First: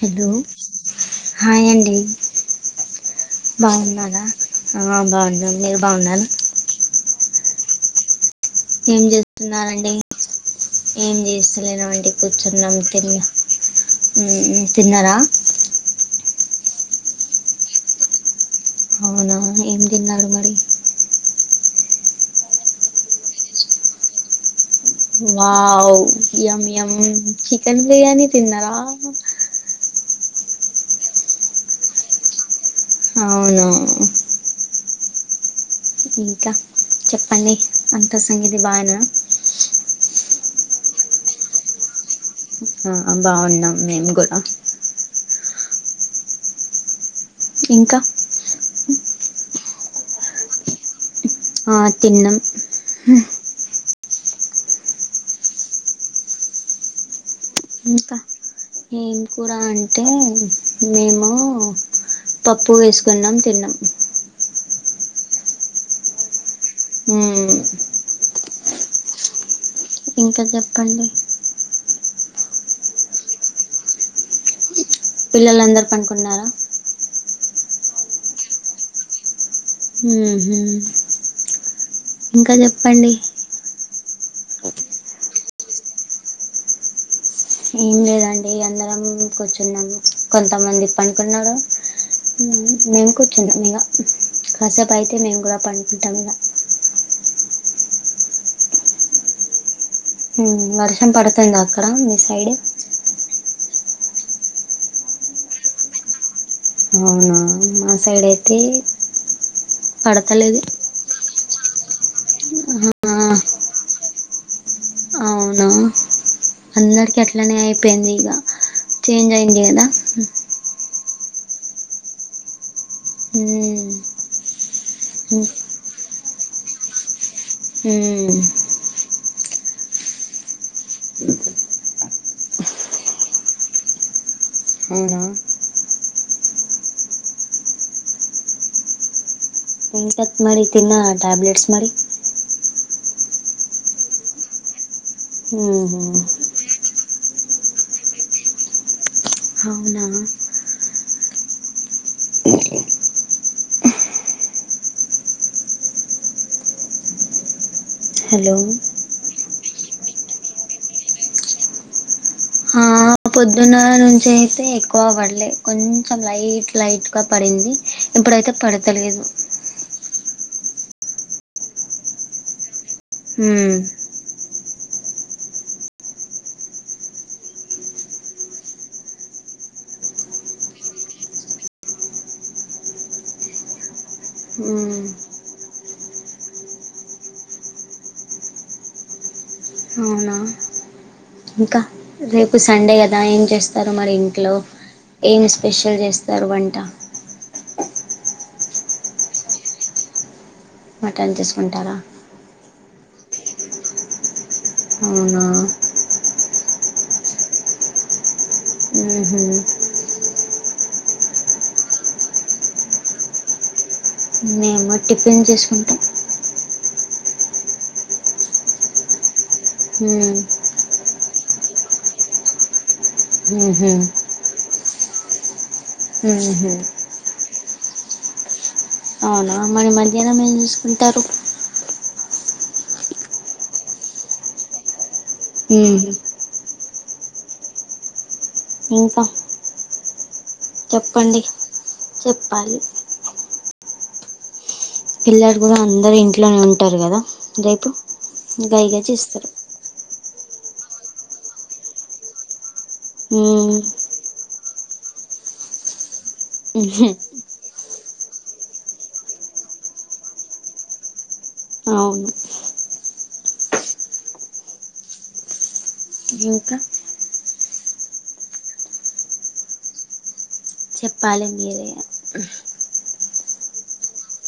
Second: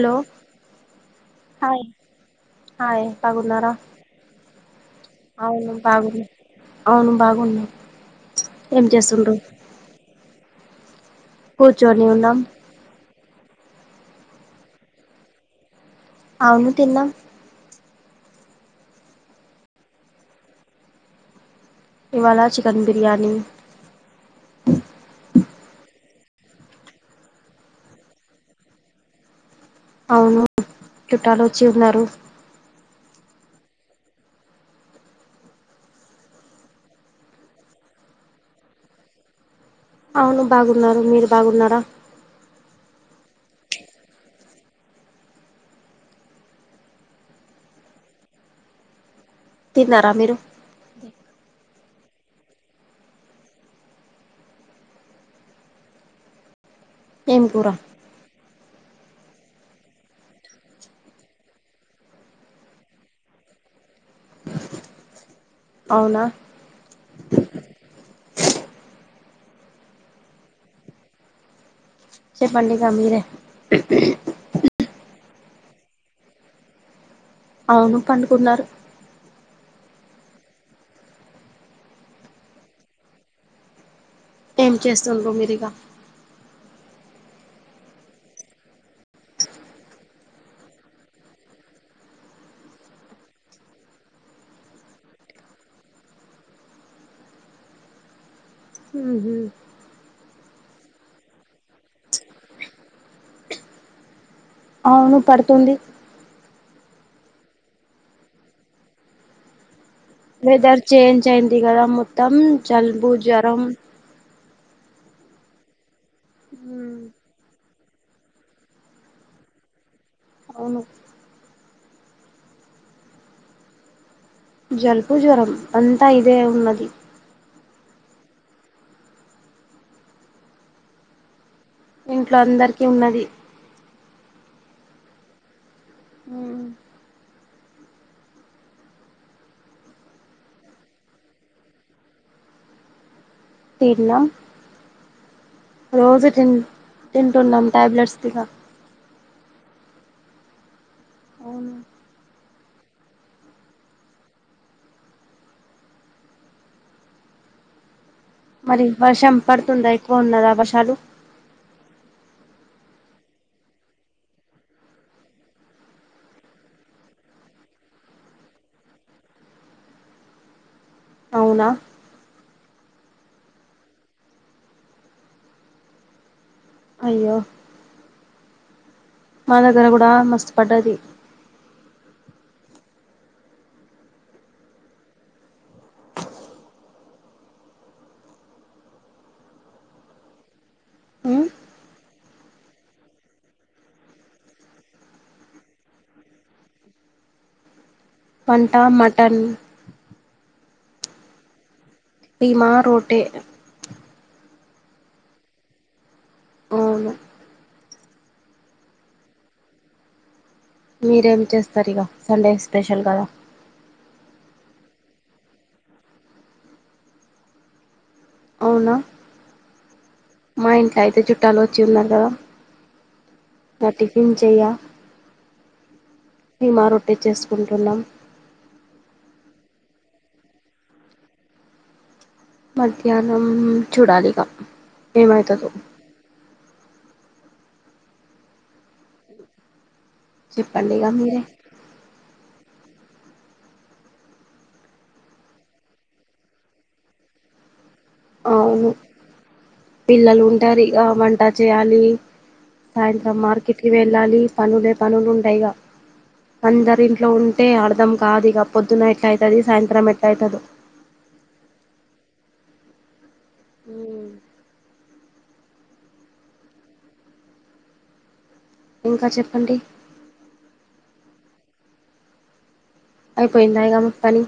Hello hi అండి బాగున్నారా ఆ బాగున్నాం మీరు బాగున్నారా అవును బాగున్నా ఏం చేస్తున్నారండి ఏం కూర్చొని చేస్తలేనండి ఉన్నాం కూర్చున్నాం తీన్ తిన్నరా అవును తిన్నాం అవునా ఏం తిన్నారు మరి ఇవాళ chicken biryani wow yum yum chicken biryani తిన్నారా అవును చుట్టాలు వచ్చి ఉన్నారు అవును ఇంకా చెప్పండి అంత సంగతి బాగేనా అవును బాగున్నారు మీరు బాగున్నారా ఆ బాగున్నాం మేము కూడా ఇంకా. తిన్నారా మీరు. ఆ తిన్నం. ఏం కూర. ఇంకా ఏం కూర అంటే మేము. పప్పు వేసుకున్నాం తిన్నం. అవునా. ఉమ్. ఇంకా చెప్పండి. చెప్పండి ఇక మీరే. పిల్లల అందరూ పనుకున్నారా. అవును పండుకున్నారు. ఉహు ఇంకా చెప్పండి. ఏం చేస్తుండ్ర మీరు ఇగ. ఏం లేదండి అందరం కూర్చున్నాం కొంతమంది పనుకున్నారు. ఉ మేము కూర్చున్నాం ఇగ కాసేపు అయితే మేము కూడా పండుకుంటాం ఇగ. ఉహు. ఉ వర్షం పడుతుంద అక్కడ మీ సైడ్. అవును పడుతుంది. అవునా మా సైడ్ అయితే. పడతలేదు వెదర్ చేంజ్ అయింది కదా మొత్తం జలుబు ఆ జ్వరం. అవునా. అందరికి అట్లనే అయిపేయింది ఇగ చేంజ్ అయింది కదా. అవును. హ్మ్. జల్పు హ్మ్ జ్వరం అంతా ఇదే ఉన్నది. హ్మ్. ఇంట్లో అందరికి ఉన్నది. అవునా. హు. తత్ మీరి తిన్నార్ ట్యాబ్లేెట్స్ మరి. తిన్నా ఉహు రోజు తి తింటున్నాం టాబ్లెట్స్ తిగ. అవునా. అవును. హలో మరి వర్షం పడుతుందా ఎక్కువ ఉన్నదా వర్షాలు. ఆ పొద్దున్న నుంచైతే ఎక్కువ పడలే కొంచెం లైట్ లైట్గా పడింది. ఇప్పుడైతే పడతలేదు. అవునా. హు. అయ్యో. మా దగ్గర కూడా మస్తు పడ్డది. ఉం. అవునా. ఉమ్ ఇంకా రేపు సండే కదా ఏం చేస్తారు మరి ఇంట్లో. ఏం స్పెషల్ చేస్తారు వంట. వంట మటన్. మటన్ తీసుకుంటారా. ఫీమా రోటే. అవునా. అవును. ఉహు. మీరేం చేస్తారు ఇక సండే స్పెషల్ కదా. మద్ టిఫిన్ చేసుకుంటె. అవునా. హ. మా ఇంట్లో అయితే చుట్టాలు వచ్చి ఉన్నారు కదా నా ఉహు టిఫిన్ చెయ. ఉహు కిమా రొట్టె చేసుకుంటున్న. అవునా మరీ మధ్యాహ్నం ఏము చేసుకుంటారు. మధ్యాహ్నం చూడాలిక ఏమై. ఊ. ఇంత. ఇక మీరే చెప్పండి చెప్పాలి. పిల్లడు కూడా అందరు ఇంట్లోనే ఉంటారు కదా రేపు గై అవును గై చేస్తరు. పిల్లలు ఉంటారు ఇక వంట చేయాలి సాయంత్రం మ్మ్. మార్కెట్కి వెళ్. డాలి పనులే పనులు ఉంటయిగా అందరు ఇంట్లో ఉన్. ట్టే ఆడదాం కాదు ఇక పొద్దున ఎట్ట అయితది సాయంత్రం ఎట్ట అయితదో. అవును. ఉ. ఇంకా. ఇంకా చెప్పండి. చెప్పాలి మీరే. అయిపోయింద ఇక మీ పని.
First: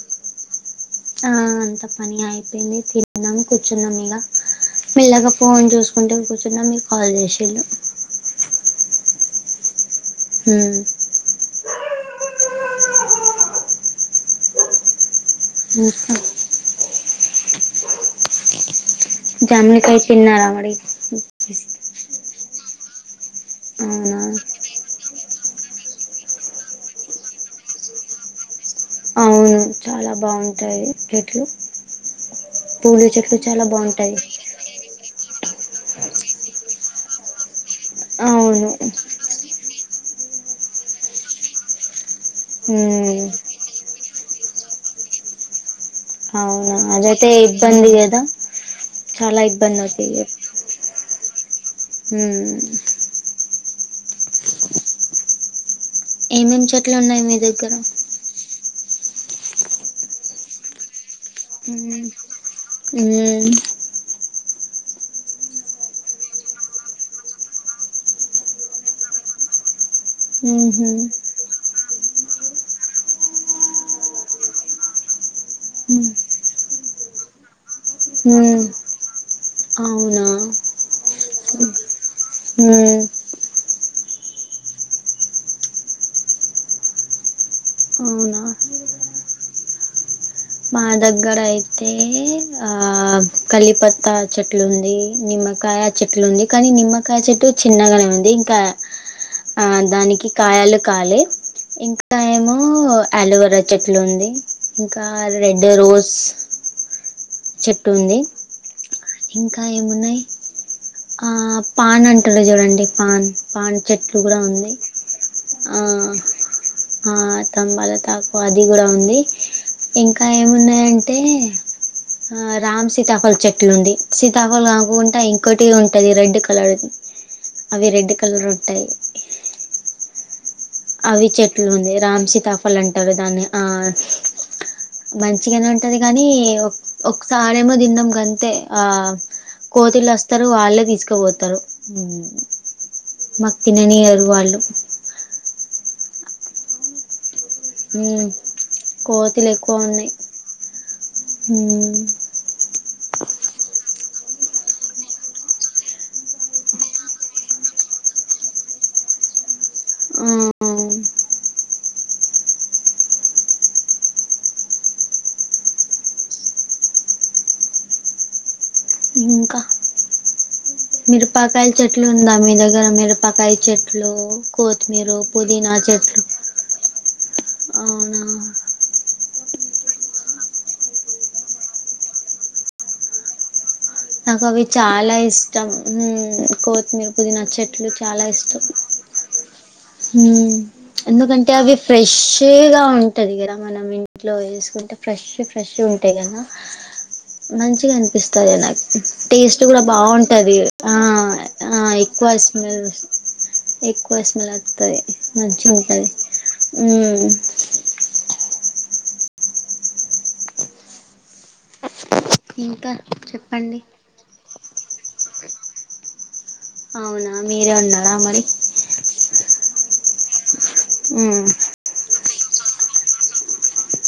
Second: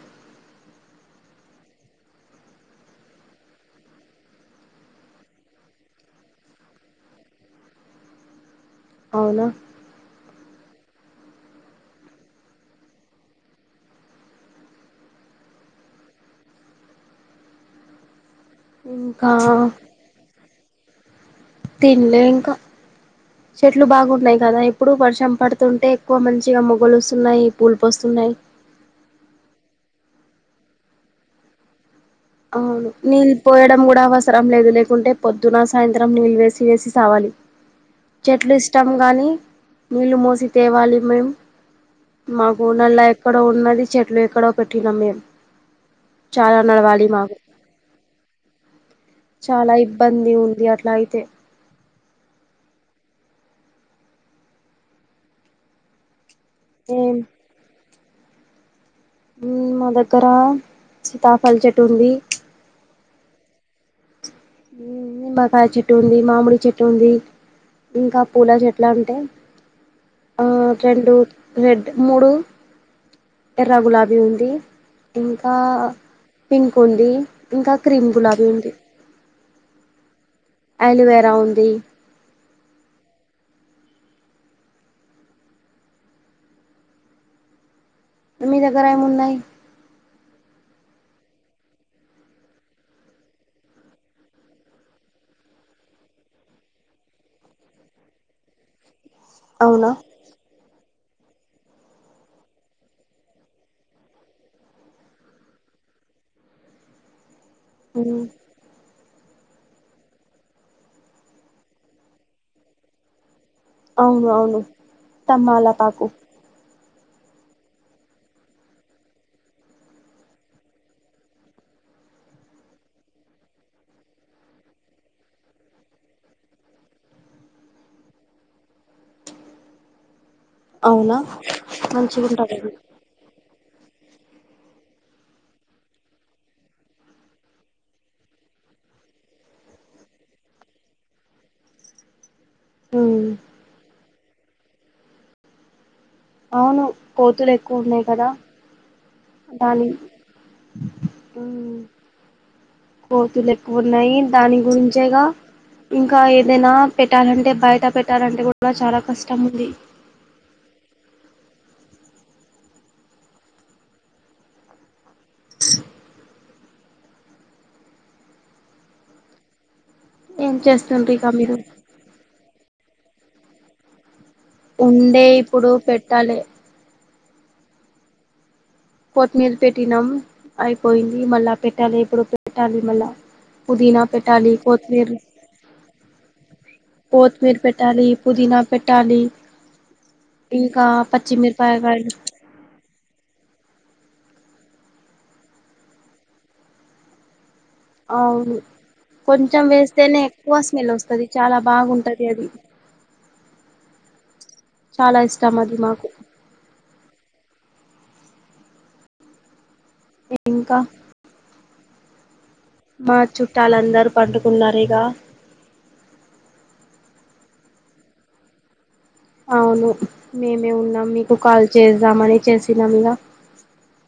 ఆ అంత పని అయిపోయింది తిన్నాం కూర్చున్నాం ఇగ. మిల్లాగా ఫోన్ చూసుకుంటే కూర్చున్నా మీరూ కాల్ చేసిళ్ళు. అవునా. హ. ఇంకా. ఉమ్. జామడకాయ్ చిన్న రమడి. తింల్లే ఇంకా చెట్లు అవునా బాగున్నాయి గదా ఇప్. ఇప్పుడు వర్షం పడుతుంటే ఎక్కువ మంచిగా మొగ్గ లోస్తున్నాయి పూలుపూస్తున్నాయి. అవును చాలా బా. బాగుంటాయి చెట్లు. అవును పూలు నీళ్ళు చెట్లు చాలా పోయడం గూడా బాగుంటాయి అవసరం లేదు లేకుంటే. పొద్దున సాయంత్రం నీళ్ళు వేసి వేసి సావాలి చెట్లు అవును ఇష్టం గాని. నీళ్ళు మోసి తేవాలి మేమ్. మాకు నల్లా ఉమ్ ఎక్కడో ఉన్నది చెట్లు ఎక్కడో పెట్టినాం మేం చాలా. నడవాలి. తే మాకు ఇబ్బంది గదా చాలా ఇబ్బంది అవుతాయి ఇగ. ఉంది అట్లా అయితే ఉమ్ ఏమేమి చెట్లు ఏం ఉన్నాయి మీ దగ్గర ఉమ్ మా దగ్గర సీతాఫల్ చెట్టు ఉంది ఉమ్ ఉమ్ నిమ్మకాయ చెట్టు ఉంది మామిడి చెట్టు ఉంది ఇంకా పూల చెట్ల అంటే ఆ ఉమ్ రెండు రెడ్ మూడు ఎర్ర గులాబీ ఉంది ఇంకా పింక్ ఉంది ఇంకా క్రీమ్ గులాబీ ఉమ్, ఉంది అవునా అల్లోవేరా ఉంది ఉమ్ అవునా మీ దగ్గర ఏమున్నాయ్ మా దగ్గర అయితే ఆ కలిపత్తా చెట్లు ఉంది నిమ్మకాయ చెట్లు ఉంది కానీ నిమ్మకాయ చెట్టు చిన్నగానే ఉంది ఇంకా ఆ అవునా దానికి కాయలు కాలే ఇంకా ఏమో అలోవేరా చెట్లు ఉంది ఇంకా పెద్ద రోస్ చెట్టు ఉంది ఉమ్, ఇంకా ఏమున్నాయ్ ఆ పాన్ అంటారు చూడండి పాన్ పాన్ చెట్లు అవును గూడా అవును ఉంది ఆ తమ్మాలపాకు ఆ తంబాల తాకు అది గూడా ఉంది ఇంకా ఏమున్నాయంటే [inaudible] ఆ రామ్ సీతాఫల్ చెట్లుంది సీతాఫల్ కాకుంటా ఇంకోటి ఉంటది రెడ్ కలర్ ది అవి రెడ్ కలర్ ఉంటాయి అవునా అవి చెట్లు ఉంది రామ్ మంచిగుంటదది సీతాఫల్ అంటారు దాన్ని ఆ మంచిగానే ఉంటది గానీ ఒకసారేమో తిన్నాం అంతే ఆ కోతులు వస్తరు వాళ్ళే తీసుకపోతరు ఉమ్ ఉమ్ తిననీయరు వాళ్ళు అవును కోతులు ఎక్కువ ఉన్నాయి కదా కోతులు ఎక్కువ దాని ఉన్నాయి ఉమ్ కోతులు ఎక్కువ ఉన్నాయి దాని గురించేగా ఇంకా ఏదైనా పెట్టాలంటే బయట పెట్టాలంటే గూడా చాలా కష్టం ఉంది ఆ [inaudible] ఇంకా ఏం చేస్ మిరపకాయ చెట్లు ఉందా మీ దగ్గర మిరపకాయ చెట్లు కొత్తిమీర ఉండే ఇప్పుడు పుదీనా చెట్లు పెట్టాలి అవునా కోత్తిమీరు పెట్టినాం అయిపోయింది మళ్ళా పెట్టాలి ఇప్పుడు పెట్టాలి మళ్ళా పుదీనా నాకు పెట్టాలి అవి కొత్తిమీర చాలా ఇష్టం హ్మ్ కొత్తిమీర పుదీనా చెట్లు పెట్టాలి చాలా పుదీనా ఇష్టం పెట్టాలి ఇంకా ఎందుకు అంటే అవి పచ్చిమిరపకాయలు ఫ్రెష్ తేరు గా ఉంటంది కదా మనం ఇంట్లో చేసుకుంటే ఫ్రెష్ ఫ్రెష్ ఉంటాయి కదా మంచిగా అవును అనిపిస్తాది నాక్ టేస్ట్ కొంచెం కూడా వేస్తేనే బాగుంటది ఎక్కువ స్మెల్ ఆ వస్తది చాలా ఆ బాగుంటది ఎక్కువ అది స్మెల్ ఎక్కువ స్మెల్ వస్తది చాలా ఇష్టం మాజీ గా అది ఉంటాది మాకు ఉహ్మ్ ఇంకా ఇంకా మా చెప్పండి చుట్టాలందరూ పండుకున్నారు ఇగ అవునా మీరే ఉన్నారా మరి అవును మేమే ఉన్నాం మీకు హ్మ్ కాల్ చేద్దామని చేసినాం గా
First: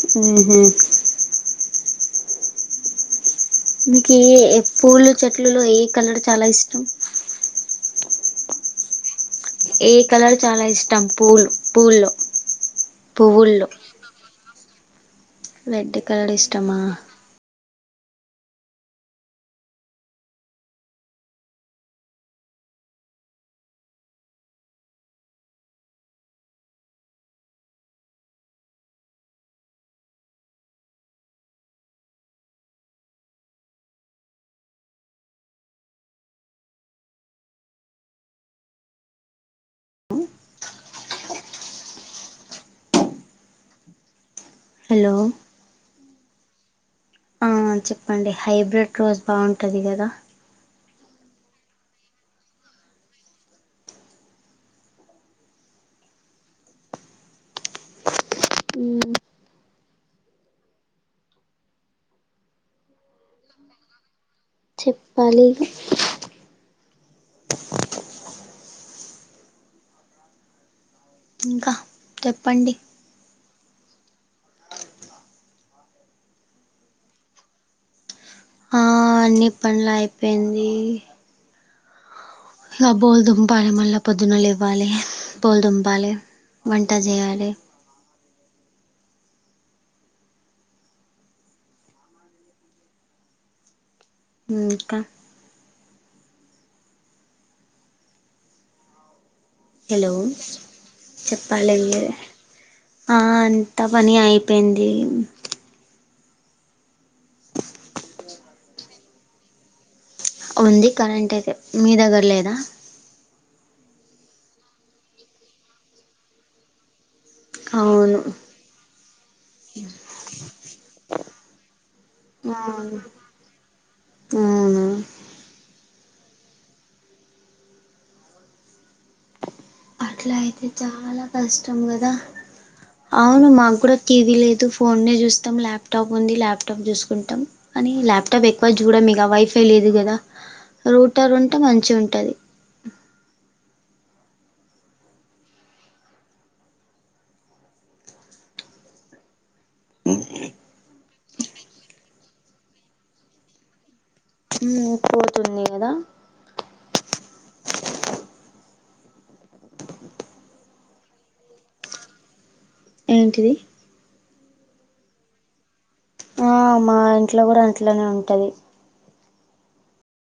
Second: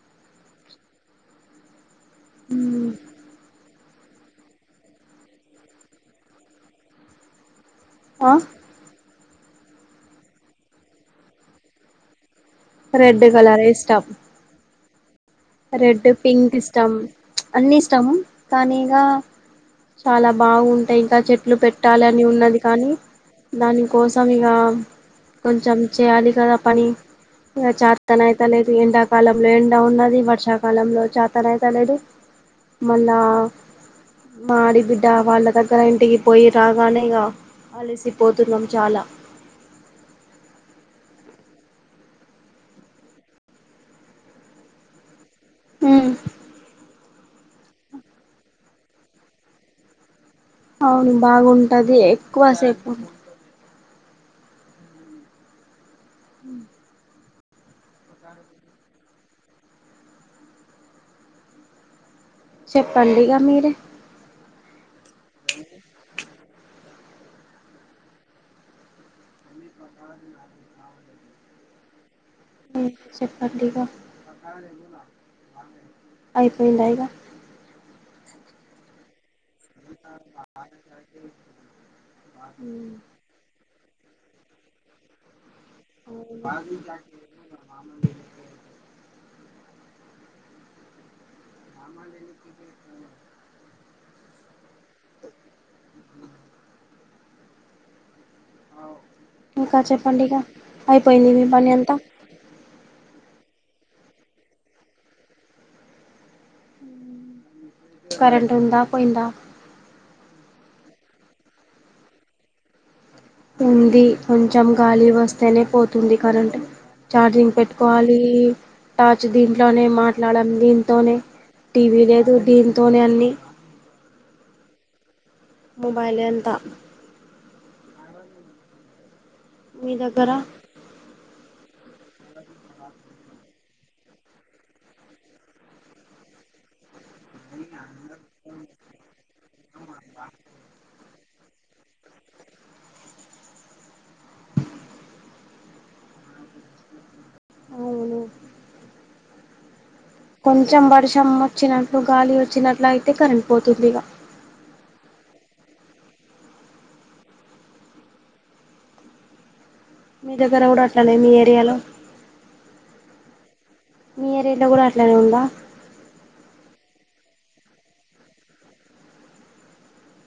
ఉహు ఉ మీకు ఏ ఏ పూలు చెట్లు లో ఏ కలర్ చానా ఇష్టం ఆ ఏ కలర్ చాలా ఇష్టం పూలు పూల్లో రెడ్ కలర్ పువ్వుల్లో ఇష్టం రెడ్ కలర్ పింక్ ఇష్టమా ఇష్టం ప్చ్ అన్నీ ఇష్టము కానీ ఇగ చాలా బాగుంటాయి ఇంకా చెట్లు పెట్టాలి అని ఉన్నది కానీ దానికోసం ఇగ కొంచెం చేయాలి కదా పని ఇంగ చాథన్ అయితా లేదు ఎండా కాలం లో ఎండ ఉన్నది వర్ వర్షాకాలంలో చాథన్ అయితా లేదు మళ్ళా మాడి బిడ్డ వాళ్ళ దగ్గర ఇంటికి పోయి రావాలి ఈగ అలసిపోతున్నాం చాలా హలో ఉ ఆ చెప్పండి హైబ్రిడ్ రోస్ బాగుంటది కదా అవును బాగుంటది ఎక్కువ సేపు ఉ మ్మ్ చెప్పండి ఇగ మీరే చెప్పాలి ఇగ అ ఇంకా చెప్పండి చెప్పండి ఇగ అయిపోయిందా ఇగ ఆ అన్ని పనులు అయిపోయింది హా బోలు దుంపాలి మళ్ళా పొద్దున్న లేవాలి బోలు దుంపపాలి వంట చేయాలి [unintelligible] ఉ ఇంకా ఇంకా హలో చెప్పండి ఇగ అయిపోయింది మీ పని చెప్పాలి అంతా మీరే ఆ అంత పని అయిపోయింది కరెంట్ ఉందా పోయిందా ఉంది కరెంట్ అయితే మీ దగ్గర లేదా ఉంది కొంచెం గాలి వస్తేనే పోతుంది కరెంట్ ఛార్జింగ్ పెట్టుకోవాలి అవును టార్చ్ దీంట్లోనే మాట్లాడం దీంతోనే టీవీ లేదు దీంతోనే అన్ని అవును మొబైల్ ఐ అంతా మీ దగ్గర అట్లైయితే చాలా కష్టం కదా అవును మాక్ కుడ టీవీ లేదు ఫోన్నే చూస్తాం ల్యాప్టాప్ ఉంది ల్యాప్టాప్ చుస్ ఉంటం కనీ ల్యాప్టాప్ ఎక్కువ చూడం ఇగ వైఫ్ తెలిదు గదా రూటర్ ఉంటే మంచిగుంటది అవును కొంచం వర్షం వచ్చినట్లు గాలి వచ్చినట్లు అయితే కరెంట్ పోతుంది ఇగ మ్ పోతుంది కదా మీ దగ్గర కూడా అట్లానే మీ ఏరియాలో ఏంటిది మీ ఏరియలో కూడా అట్లనే ఉందా అ మా ఇంట్లో కూడా అట్లనే ఉంటది